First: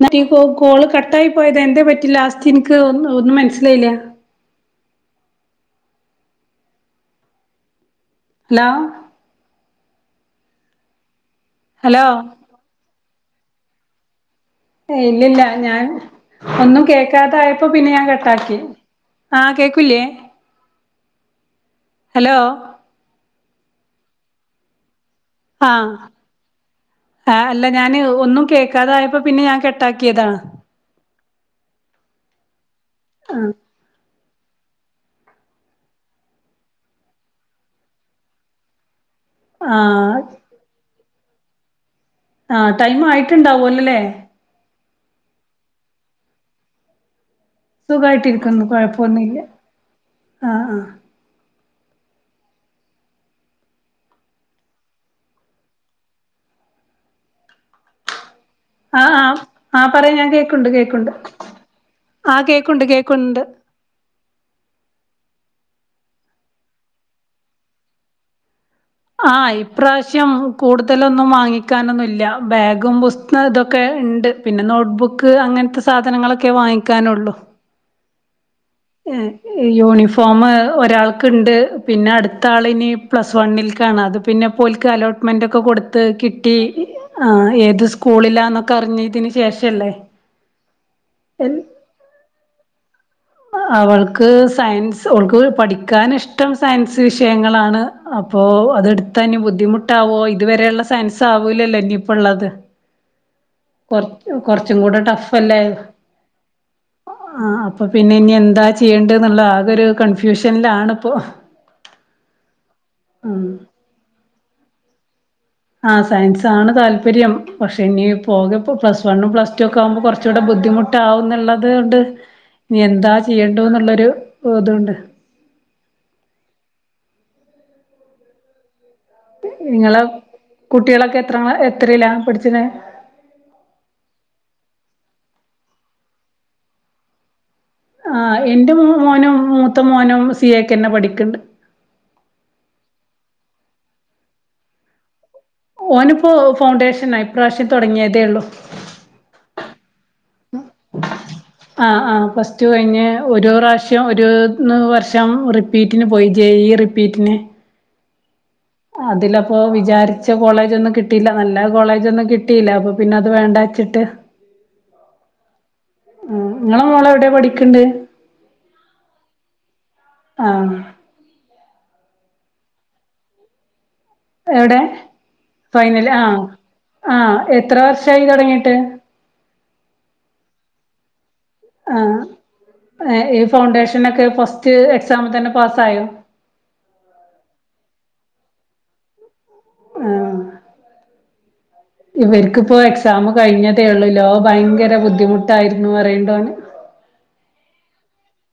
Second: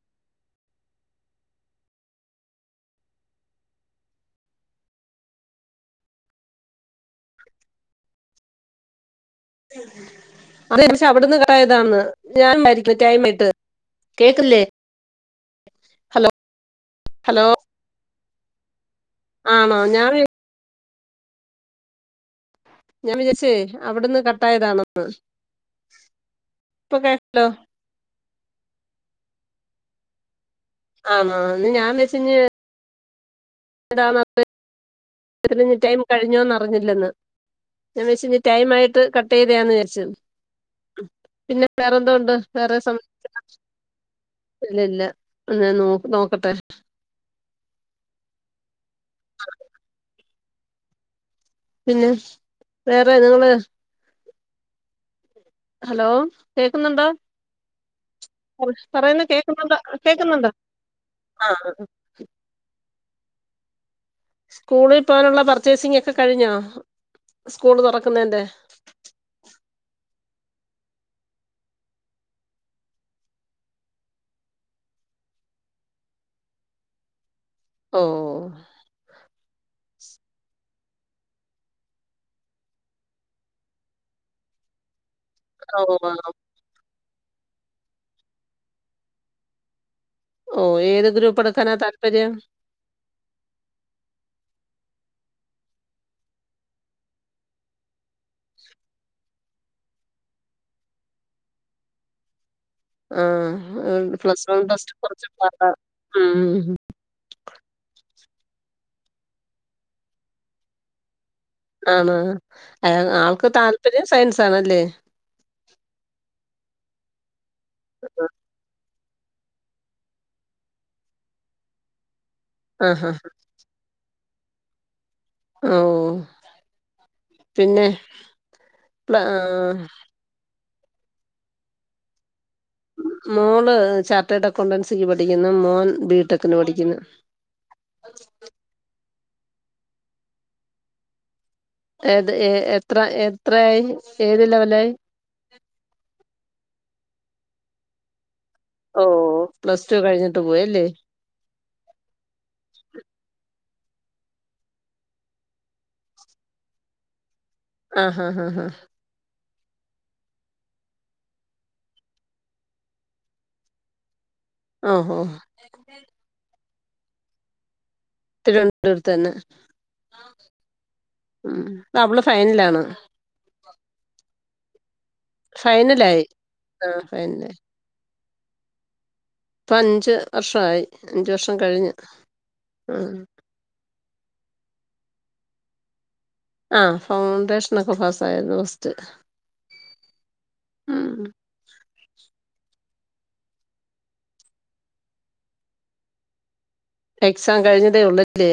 ന്നട്ട് ഈ കോ കോൾ കട്ടായിപോയതാ എന്താ പറ്റി ലാസ്റ്റ് ഇൻക്ക് ഒ ഒന്നും മനസിലായില്ല [inaudible] ഹലോ? അവൾ കണ്ട് പിടിച്ചാ അവ്ട്ന്ന് കട്ടായതാ എന്ന് ഹലോ ഞാൻ മരി ന്ന് ടയ്മിത് കേക്കില്ലേ ഇല്ലല്ല ഞാൻ ഹലോ ഒന്നും ഹലോ കേക്കാതായപ്പോ പിന്നെ ഞാൻ കട്ടാക്കി. ആഹ് ആണോ കേക്കൂല്ലേ ഞാൻ വി- ഹലോ? ഞാൻ വിചാരിച്ചേ അവിടുന്ന് കട്ടായതാണോന്ന് ആ ആ അല്ല ഞാന് ഒന്നും കേൾക്കാതായപ്പോ പിന്നെ ഞാൻ കട്ടാക്കിയതാ ആണോ ഞാൻ വെച്ച് ഇഞ്ഞ് ആഹ് [unintelligible] ഇഞ് ടൈം കഴിഞ്ഞോന്ന്റിഞ്ഞില്ലന്ന് ഞാൻ വെച്ച് ഇനി ടൈം ആയിട്ട് കട്ടാ ട്ടയ്താന്ന് വിചാരിച്ച് ആഹ് പിന്നെ വേറെന്തോണ്ട്. ആഹ് ടൈം ആയിട്ടുണ്ടാവൊ അല്ലല്ലേ ഇല്ല ഇല്ല എന്നൻ ഞാൻ നോക്കട്ടെ സുഖമായിട്ടിരിക്കുന്നു. കുഴപ്പമൊന്നുംഇല്ല ആഹ് ആഹ് പിന്നെ വേറെ നിങ്ങള് ഹലോ കേക്കുന്നുണ്ടോ? പറ- ആ പറയുന്ന ആ് കേക്കുന്നുണ്ടോ ആ പറയാ ഞാൻ കേക്കുന്നുണ്ടോ കേക്കുണ്ട് കേക്കുണ്ട് ആ ആ കേക്കുണ്ട് കേക്കുണ്ട് സ്കൂളിൽ പോകാനുള്ള പർച്ചേസിംങ് ഒക്കെ കഴിഞ്ഞോ സ്കൂൾ തുറക്കുന്നതിന്റെ. ആഹ് ഇപ്രാവശ്യം കൂടുതലൊന്നും വാങ്ങിക്കാനൊന്നുല്ല ബാഗും പുസ്തം ഇതൊക്കെ ഉണ്ട്. പിന്നെ നോട്ട് ബുക്ക് അങ്ങനത്തെ സാധനങ്ങളൊക്കെ വാങ്ങിക്കാനുള്ളു. ഓ യൂണിഫോം ഒരാൾക്കുണ്ട് പിന്നെ അടുത്ത ആളിനി പ്ലസ് വണ്ണിൽ കാണ് അത്. പിന്നെ പോൽക്ക് അലോട്ട് മെൻ്റൊക്കെ കൊടുത്ത് ഓ കിട്ടി ആ ഏത് സ്കൂളിലാന്നൊക്കെ അറിഞ്ഞതിന് ശേഷല്ലേ ഓ ഏത് ഗ്രൂപ്പ് എൽ- എടുക്കാനാ താല്പര്യം. അവൾക്ക് സയൻസ് അവൾക്ക് പഠിക്കാൻ ഇഷ്ടം സയൻസ് വിഷയങ്ങളാണ്. അപ്പോ അത എടുത്തന് ബുദ്ധിമുട്ടാവോ ഇതുവരെയുള്ള സയൻസ് ആവൂലല്ലോ ഇനിയിപ്പോ ഉള്ളത്. [inaudible] ആ പ്ലസ് വൺ പ്ലസ് ടു കുറച്ച് പാടാ ഉം ആ അപ്പൊ പിന്നെ ഇനി എന്താ ചെയ്യേണ്ട് എന്നുള്ള ആകെ ഒരു കൺഫ്യൂഷനിലണ് ഇപ്പൊ ആണോ അ ആൾക്ക് താല്പര്യം സയൻസ് ആണല്ലേ ആഹ് സയൻസ്സാണ് താല്പര്യം പക്ഷെ ഇനി പോകപ്പ പ്ലസ് വണ്ണും പ്ലസ് ടു റ്റക്ക് ആകുമ്പോൾ കുറച്ച് കൂടെ ബുദ്ധിമുട്ടാവുന്നുള്ളത് കൊണ്ട് ആഹാ എന്താ ചെയ്യേണ്ട ന്നുള്ളൊരു ഇതോണ്ട്. ഓ പിന്നെ പ്ല ആഹ് നിങ്ങള് കുട്ടികളൊക്കെ എത്ര എത്രയിലാ പഠിച്ചണെ മോള് ചാർട്ടേഡ് അക്കൗണ്ടൻസിക്ക് പഠിക്കുന്നു മോൻ ബിടെക്കിന് പഠിക്കുന്നു ആഹ് എന്റെ മോനും മൂത്ത മോനും സി എയിക്ക് തന്നെ പഠിക്കണ്ട് ഏത് എത്ര എത്രയായി ഏത് ലെവലായി ഓനിപ്പോ ഫൗണ്ടേഷനാ ഇപ്രാവശ്യം തുടങ്ങിയതേ ഉള്ളൂ ഓ പ്ലസ് ടു കഴിഞ്ഞിട്ട് പോയല്ലേ ആഹ് ആഹ് പ്ലസ്റ്റു കഴിഞ്ഞ് ഒരു പ്രാവശ്യം ഒരു വർഷം റി പ്പീറ്റിന് പോയി ജേ ഈ റിപ്പീറ്റിന് ആഹ് ഹാ ഹാ ഹാ അതിലപ്പോ വിചാരിച്ച കോളേജ് ഒന്നും കിട്ടിയില്ല നല്ല കോളേജ് ഒന്നും കിട്ടിയില്ല അപ്പൊ പിന്നെ അത് വേണ്ടാ വെച്ചിട്ട് [inaudible] ആഹ് ആഹ് ആഹ് നിങ്ങളെ മോള് എവിടെയാ പഠിക്കണ്ട് തിരുവനന്തപുരത്ത് തന്നെ ആഹ് ഉം അവള് ഫൈനലാണ് എവിടെ ഫൈനൽ ഫൈനലായി ആഹ് ആഹ് എത്ര വർഷായി തുടങ്ങിയിട്ട് ഇപ്പൊ അഞ്ച് വർഷായി അഞ്ച് വർഷം കഴി ആഹ് ഈ ഫൗണ്ടേഷനൊക്കെ ഫസ്റ്റ് എക്സാമിൽ തന്നെ പാസ് ആയോ ആഹ് ഫൗണ്ടേഷനൊക്കെ പാസ് ആയാരുന്നു ഫസ്റ്റ് ആഹ് ഉം. ഇവർക്കിപ്പോ എക്സാം കഴിഞ്ഞതേ ഉള്ളൂലോ ഭയങ്കര ബുദ്ധിമുട്ടായിരുന്നു പറയണ്ട് ഓന് എക്സാം കഴിഞ്ഞതേ ഉള്ളല്ലേ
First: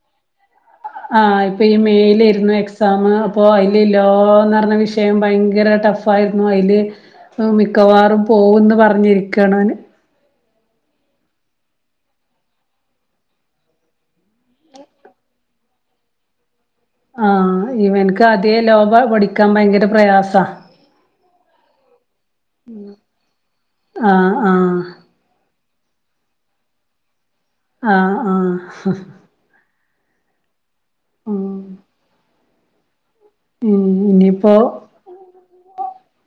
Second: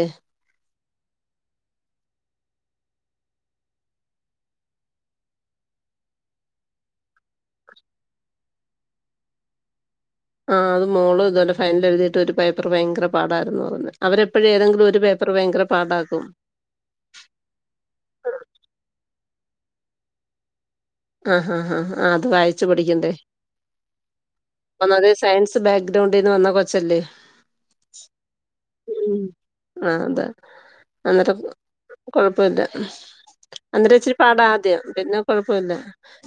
ആഹ് ഇപ്പൊ ഈ മേയിലായിരുന്നു എക്സാം അപ്പൊ അതില് എല്ലാം നടന്ന വിഷയം ഭയങ്കര ടഫ് ഫായിരുന്നു അതില് മിക്കവാറും പോകൂന്ന് പറഞ്ഞിരിക്കാണ് ഓന് ആഹ് അത് മോളും ഇതുപോലെ ഫൈനൽ എഴുതിയിട്ട് ഒരു പേപ്പർ ഭയങ്കര പാടായിരുന്നു പറഞ്ഞുന്നത് അവരെപ്പോഴും ഏതെങ്കിലും ഒരു പേപ്പറ് ഭയങ്കര പാടാക്കും ആഹ് ഇവനക്ക് ആദ്യേ ലോപഠിക്കാൻ ഭയങ്കര പ്രയാസാ ആഹ് ആഹ് ആഹ് അത് വായിച്ചു പടിക്കണ്ടേ ആഹ് ആഹ് ഒന്നാതേ സയൻസ് ബാക്ക്ഗ്രൗണ്ടീന്ന് വന്ന കൊച്ചല്ലേ ആഹ ആഹ് ആഹ് അതാ അന്നേരം ഉം കൊഴപ്പില്ല ഉം അന്നേരിച്ചിരി പാടാ ഇനിയിപ്പോ ആദ്യം പിന്നെ കുഴപ്പവില്ല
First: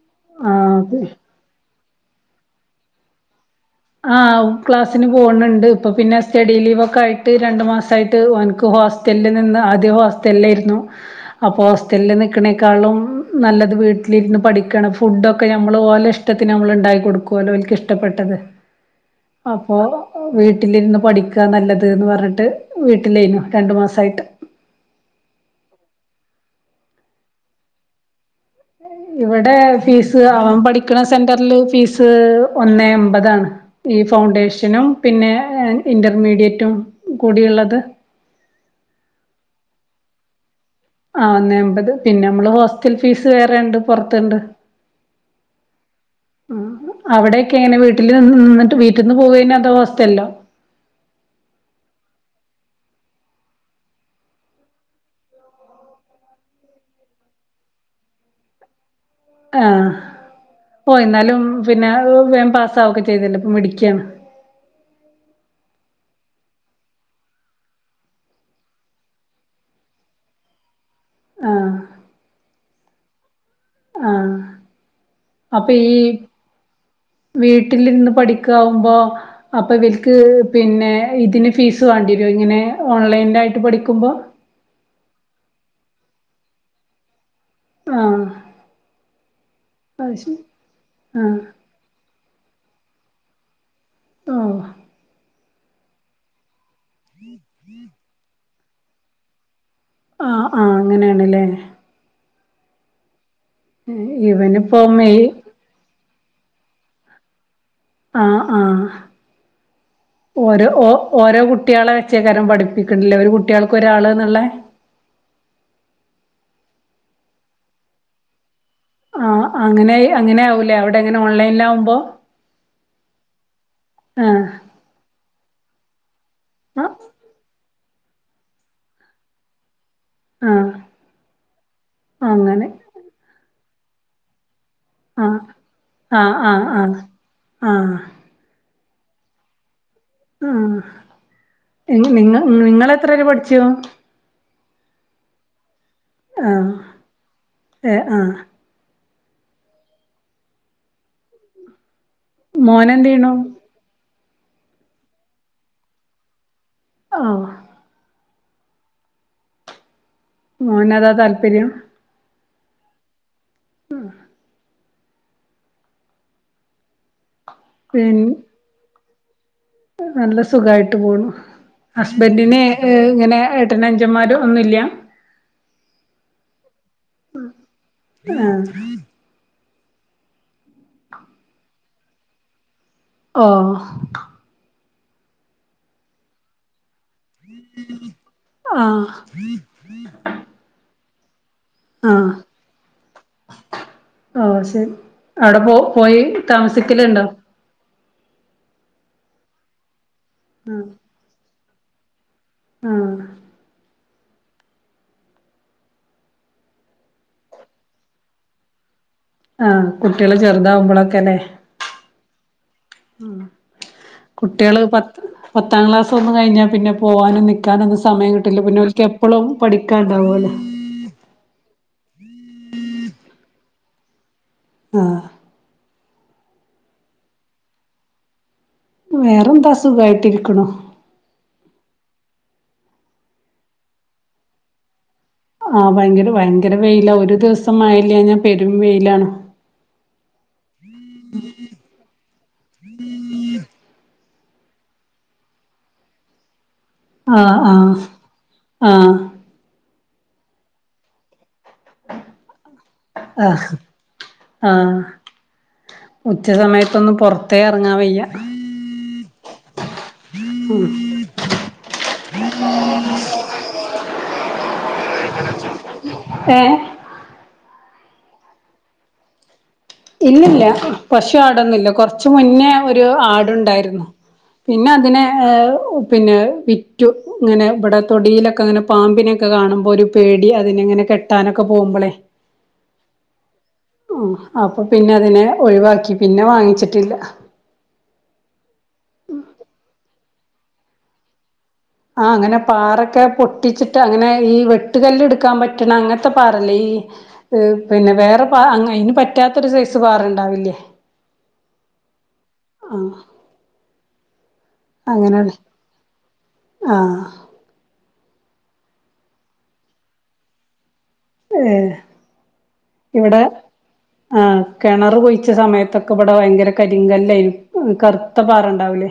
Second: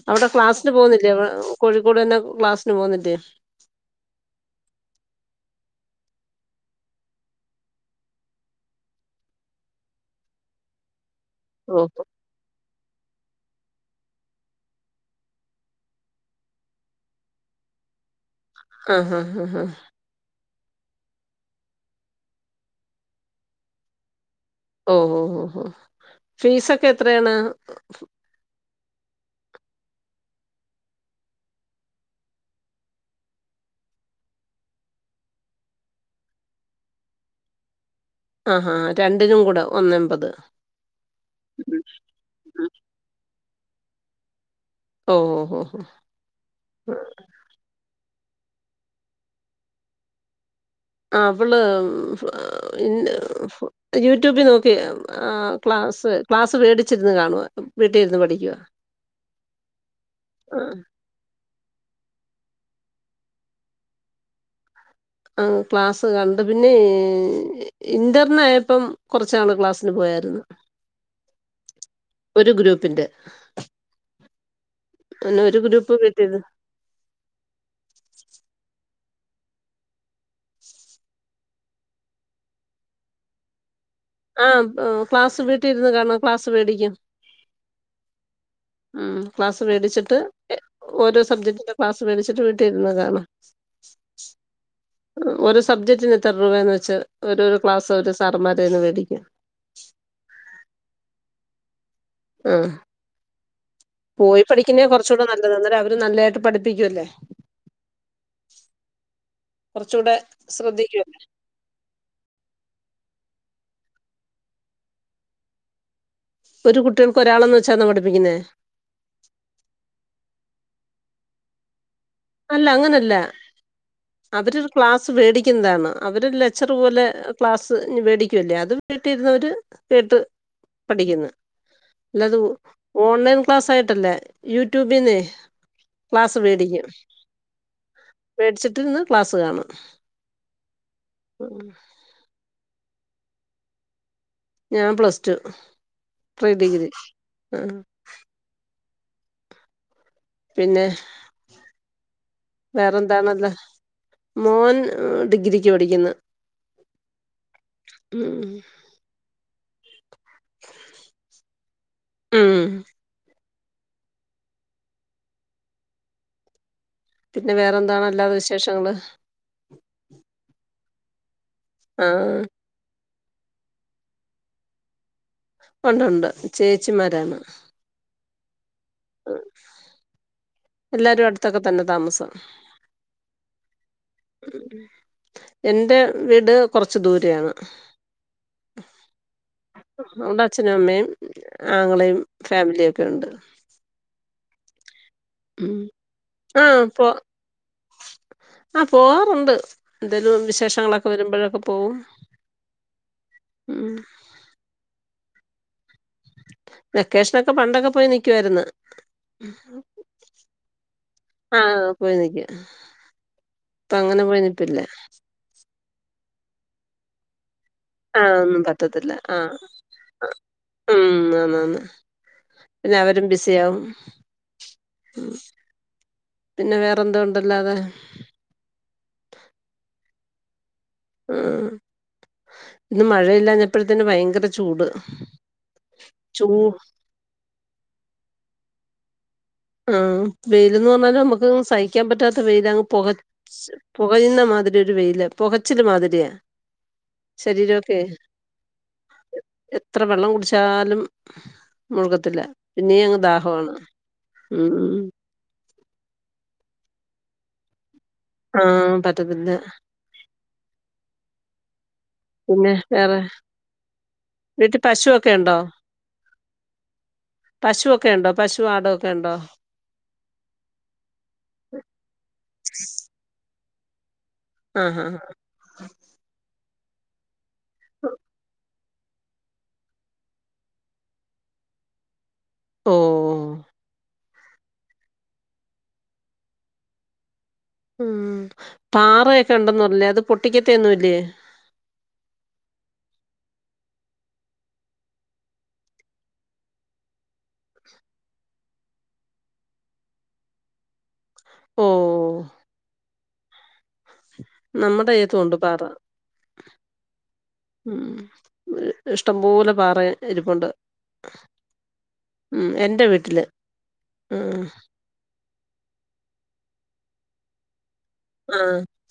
അവിടെ ക്ലാസ്സിന് ആഹ് പോകുന്നില്ലേ കോഴിക്കോട് തന്നെ ക്ലാസ്സിന് പോകുന്നില്ലേ ആഹ് ക്ലാസ്സിന് പോണുണ്ട് ഇപ്പൊ പിന്നെ സ്റ്റഡി ലീവ് ഒക്കെ ആയിട്ട് രണ്ടു മാസയിട്ട് അവനിക്ക് ഹോസ് സ്റ്റലിൽ നിന്ന് ആദ്യം ഹോസ്റ്റലിൽ ആയിരുന്നു അപ്പോ ഓ ഹോസ്റ്റലിൽ നിക്കണേ കാളും നല്ലത് വീട്ടിലിരുന്ന് പഠിക്കാണ് ഫുഡ് ഒക്കെ നമ്മള് ഓലെ ഇഷ്ടത്തിന് നമ്മൾ ഉണ്ടായി കൊടുക്കുവല്ലോ ഓൽക്ക് ഇഷ് ടപ്പെട്ടത് ഉം ഉം അപ്പോ വീട്ടിലിരുന്ന് പഠിക്കുകാ നല്ലതെന്ന് പറഞ്ഞിട്ട് വീട്ടിലേനു രണ്ടു മാസായിട്ട് ഓ ഓ ഓ ഫീസൊക്കെ എത്രയാണ് ഇവിടെ ഫീസ് അവൻ പഠിക്കണ സെന്ററിൽ ഫീസ് ഒന്നെ എമ്പതാണ് ഈ ഫൗണ്ടേഷനും പിന്നെ ഇന്റർമീഡിയേറ്റും കൂടിഉള്ളത് ആഹ് ഹാ രണ്ടിനും കൂടെ ഒന്നെമ്പത് ആഹ് ഒന്നെ എമ്പത് പിന്നെ നമ്മള് ഉം. ഹോസ്റ്റൽ ഫീസ് വേറെ ഉണ്ട് പുറത്തുണ്ട് ഓ ഹോ ഹോ ആഹ് ക്ക് എങ്ങനെ വീട്ടിൽ നി നിന്നിട്ട് വീട്ടീന്ന് പോകയാണോ അതോ ഹോസ്റ്റലിലോ ആഹ് അവള് യൂട്യൂബിൽ നോക്കി ആഹ് ക്ലാസ്സ് ക്ലാസ്സ് വേടിച്ചിരുന്ന് കാണുവ വീട്ടിലിരുന്ന് പഠിക്കുവാ ആഹ് ആ. ഓ എന്നാലും പിന്നെ വേഗം പാസ്സാവൊക്കെ ചെയ്തല്ല അപ്പ മിടിക്കിയാണ് ആഹ് ക്ലാസ്സ് കണ്ട് പിന്നെ ഇന്ററിനായപ്പം കുറച്ച് ക്ലാസ്സിന് പോയായിരുന്നു ആഹ് ഒരു ഗ്രൂപ്പിന്റെ ആഹ് പിന്നെ ഒരു അപ്പൊ ഗ്രൂപ്പ് ഈ വീട്ടിരുന്ന് വീട്ടിലിരുന്ന് പഠിക്കാവുമ്പോ അപ്പോ ഇവൽക്ക് പിന്നെ ഇതിന് ഫീസ് വേണ്ടിരോ ഇങ്ങനെ ഓൺലൈനായിട്ട് പഠിക്കുമ്പോ ആഹ് ക്ലാസ് വീട്ടിൽ ഇര്ന്ന് കാണം ക്ലാസ്സ് വെടിക്കും ആഹ് ഉം ക്ലാസ്സ് അത് വേടിച്ചിട്ട് ശരി ഓരോ ആഹ് സബ്ജക്ടി ക്ലാസ്സ് വെടിച്ചിട്ട് വീട്ടിരുന്ന് കാണാ ഓഹ് ഓരോ സബ്ജക്റ്റന് ഇത്ര രൂപയന്ന് വെച്ച ഒരുരു ക്ലാസ് ഒരു സാർമാരേന്ന് വേടിക്കും ആഹ് ആഹ് അങ്ങനെയാണ്ല്ലേ ആഹ് പോയി ഇവനിപ്പോ പഠിക്കുന്നേ മെയ് കുറച്ചൂടെ നല്ലത് അന്നേരം അവര് നല്ലേയിട്ട് പഠിപ്പിക്കുവല്ലേ ആഹ് ആഹ് കുറച്ചൂടെ ഓരോ ഓ ശ്രദ്ധിക്കുവല്ലേ ഓരോ കുട്ട്യാളെ ച്ചേക്കാരം പഠിപ്പിക്കണ്ല്ലേ ഒരു കുട്ട്യാൾക്ക് ഒരാള് ന്ന്ള്ളേ ഒരു കുട്ട്യാൾക്ക് ഒരാളെന്ന് വെച്ചാണോ പഠിപ്പിക്കുന്നേ ആഹ് അങ്ങനെ അങ്ങനെ ആവൂലേ അവിടെ അങ്ങനെ ഓൺലൈനിൽ ആവുമ്പോ അല്ല അങ്ങനല്ല ആഹ് അവരൊരു ക്ലാസ് വേടിക്കുന്നതാണ് അവര് ലെക്ച്ചറ് ആഹ് പോലെ ക്ലാസ് വേടിക്കുവല്ലേ അത് വീട്ടിലിരുന്നവര് കേട്ട് ആഹ് പഠിക്കുന്നു അല്ലാത അങ്ങനെ ഓൺലൈൻ ക്ലാസ് ആയിട്ടല്ലാ യൂട്യൂബിന്നേ ആഹ് ആഹ് ക്ലാസ് ആഹ് വേടിക്കും ആഹ് ആഹ് വേടിച്ചിട്ട് ഇരുന്ന് ക്ലാസ് കാണും ഉം ഇ നി നിങ്ങള് നിങ്ങളെത്ര വരെ പഠിച്ചു ഞാൻ പ്ലസ് ടു പ്രീ ആഹ് ഡിഗ്രി ആഹ് ഏഹ് ആഹ് പിന്നെ മോനെന്തെയ്യ്ണു വേറെന്താണള്ളെ മോൻ ഡിഗ്രിക്ക് പഠിക്കുന്നു ഓഹ് ഉം മോനതാ താല്പര്യം ഉം ഉം പിന്നെ വേറെ എന്താണ് പിൻ അല്ലാതെ വിശേഷങ്ങള് നല്ല സുഖായിട്ട് പോണു ആഹ് ഹസ്ബന്റിനെ ഏഹ് ഇങ്ങനെ ഏട്ടനും അനുഞ്ചന്മാരും ഒന്നുല്ല്യാ ഒണ്ടുണ്ട് ചേച്ചിമാരാണ് ആഹ് എല്ലാരും അടുത്തൊക്കെ തന്നെ താമസം ഓ എന്റെ വീട് കൊറച്ച് ദൂരെ യാണ് ആഹ് അവിടെ അച്ഛനും അമ്മേം ആങ്ങളെയും ആഹ് ഫാമിലിയൊക്കെ ഒണ്ട് ഓ ശെരി അവടെ ഉം പോ പോയി ആഹ് പോ താമസിക്കലുണ്ടോ ആഹ് പോവാറുണ്ട് എന്തേലും വിശേഷങ്ങളൊക്കെ വരുമ്പോഴൊക്കെ പോവും ആഹ് ഉം വെക്കേഷനൊക്കെ പണ്ടൊക്കെ പോയി നിൽക്കുവായിരുന്നു ആഹ് കുട്ടികള് ചെറുതാവുമ്പോളൊക്കെല്ലേ ആഹ് പോയി നിക്കും അപ്പം അങ്ങനെ പോയി നിക്കും കുട്ട്യാള് പത് പത്താം ക്ലാസ്സൊന്നും കഴിഞ്ഞാ പിന്നെ പോവാനും നിക്കാനൊന്നും സ സമയം ആഹ് ഒന്നും കിട്ടൂല്ല പിന്നെ ഓൽക്ക് പറ്റത്തില്ല എപ്പളും ആഹ് പഠിക്കാണ്ടാവൊലൊ ഉം ആന്നാന്ന് പിന്നെ അവരും ബിസിയാവും ആഹ് പിന്നെ വേറെന്തുണ്ട് അല്ലാതെ വേറെന്താ സുഖയിട്ടിരിക്കണു ഉം ഇന്ന് മഴയില്ലാഞ്ഞപ്പഴ് ത്ത്ന് ഭയങ്കര ചൂട് ആ ഭയങ്കര ചൂ ഭയങ്കര വെയില ഒരു ദിവസം മഴയില്യാഞ്ഞാ പെരും വെയിലാണ് ആ വെയിലന്ന് പറഞ്ഞാൽ നമുക്ക് സഹിക്കാൻ പറ്റാത്ത വെയിലാ അങ്ങ് പുക ച്ച് പുകയുന്ന മാതിരി ഒരു വെയിലാ പുകച്ചില് മാതിരിയാ ആഹ് ആഹ് ശരീരൊക്കെ ആഹ് എത്ര വെള്ളം കുട്ച്ചാലും മുഴ്കത്തില്ല പിന്നെ അങ്ങ് ദാഹമാണ് ആ ഉച്ച സമയത്തൊന്നും പുറത്തേ ഇറങ്ങാൻ വയ്യ ഉം പറ്റത്തില്ല ഉം പിന്നെ വേറെ വീട്ടി പശുവൊക്കെ ഉണ്ടോ ഏഹ് പശുവൊക്കെ ഉണ്ടോ പശു ആടൊക്കെ ഉണ്ടോ ഇല്ലില്ല പശു ആടൊന്നുല്ല കൊറച്ച് മുന്നേ ഒരു ആടുണ്ടായിരുന്നു പിന്നെ ആഹ് ഹാ അതിനെ പിന്നെ വിറ്റു ങ്ങനെ ഇവിടെ തൊടിയിലൊക്കെ ങ്ങനെ പാമ്പിനൊക്കെ കാണുമ്പോ ഒരു പേടി. അതിനങ്ങനെ കെട്ടാനൊക്കെ പോകുമ്പളെ ഓ ഉം അപ്പൊ പിന്നെ അതിനെ ഒഴിവാക്കി പിന്നെ വാങ്ങിച്ചിട്ടില്ല ഉം പാറയൊക്കെ ഉണ്ടന്ന് പർഞ്ഞില്ലേ അത് പൊട്ടിക്കത്തെഒന്നു ഇല്ലേ ആ അങ്ങനെ പാറൊക്കെ പൊട്ടിച്ചിട്ട് അങ്ങനെ ഈ വെട്ടുകല്ല് ടുക്കാൻ പറ്റണ അങ്ങനത്തെ പാറല്ല ഈ പിന്നെ വേറെ പാ അയ്ന് പറ്റാത്തൊരു സൈസ് പാറ ഉണ്ടാവില്ല്യെ ഓ ആഹ് നമ്മുടെ യ്യത്തും അങ്ങനെയാണ് ഉണ്ട് പാറ ആഹ് ഉം ഇഷ്ടംപോലെ പാറ ഇരിപ്പുണ്ട്. ഏ ഉം എന്റെ ഇവിടെ വീട്ടില് ആ ഉം കിണർ കുഴി ച്ച സമയത്തൊക്കെ ഇവിടെ ഭയങ്കര കരിങ്കല്ല് എയ്നു കറു ത്ത പാറ ആഹ് ഉണ്ടാവൂലേ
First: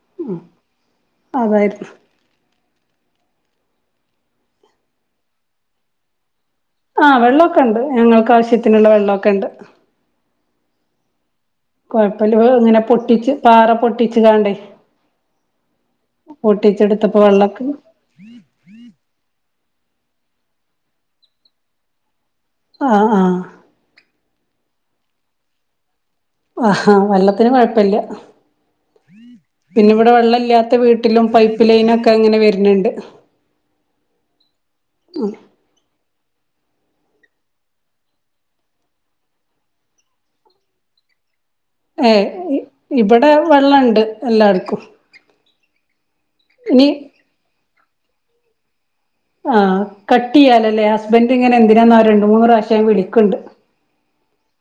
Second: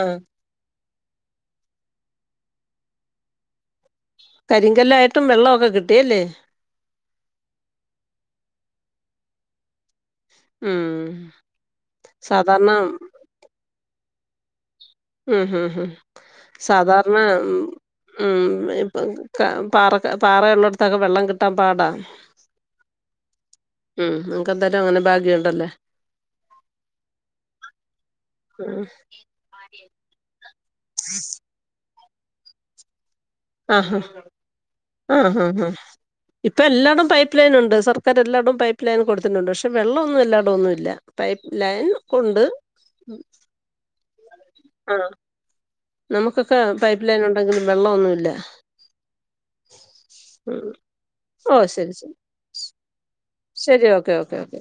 ആഹ് ഉം അതായിരുന്നു. കരിങ്കല്ല് ആയിട്ടും വെള്ളവൊക്കെ കിട്ടിയല്ലേ. ആ വെള്ളക്കെണ്ട് ഞങ്ങൾക്ക് ആവശ്യത്തിനുള്ള വെള്ളക്കെണ്ട് ഉം കൊഴപ്പില്ല സാധാരണ ഇങ്ങനെ പൊട്ടിച്ച് പാറ പൊട്ടിച്ച്ങ്ങാണ്ട് ഉം ഹും ഹും സാധാർണ പൊട്ടിച്ചെടുത്തപ്പോ വെള്ളൊക്കെ ഉം ഇപ്പ ക പാറക പാറയുള്ളടുത്തൊക്കെ വെള്ളം കിട്ടാൻ പാടാ ആഹ് ആഹ് ഉം നിങ്ങക്ക് എന്തായാലും അങ്ങനെ ഭാഗ്യയുണ്ടല്ലേ അഹാ വെള്ളത്തിന് കുഴപ്പില്ല്യ ഉം പിന്നെ ഇവിടെ വെള്ളല്ല്യാ ത്തെ വീട്ടിലും പൈപ്പ് ലൈനൊക്കെ അങ്ങനെ വരുന്നുണ്ട് ആഹ് ആഹ് ആഹ് ആഹ് ഇപ്പൊ എല്ലായിടും പൈപ്പ് ലൈൻ ഉണ്ട് സർക്കാർ എല്ലാടവും പൈപ്പ് ലൈൻ കൊടുത്തിട്ടുണ്ട്. പക്ഷെ വെള്ളം ഒന്നും എല്ലായിടും ഒന്നും ഇല്ല പൈപ്പ് ലൈൻ ഏ കൊണ്ട് ഇബ്ടെ വെള്ളംണ്ട് ആ നമുക്കൊക്കെ ഇനി പൈപ്പ് ലൈൻ ഉണ്ടെങ്കിലും വെള്ളം ഒന്നുമില്ല ആ കട്ട്യ്യാലലേ ഹസ്ബൻഡ്ങ്ങനെ ഓ ശരി എന്തിനാന്നാവം ശരി രണ്ട് മൂന്ന് പ്രാവശ്യായി വിളിക്ക്ണ്ട് ശരി ഓക്കെ ഓക്കെ ഓക്കെ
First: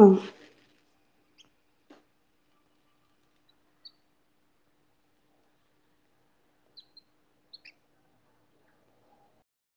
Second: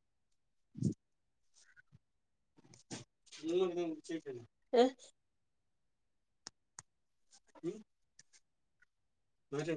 ആഹ് ഏ ഉം ആരാണ്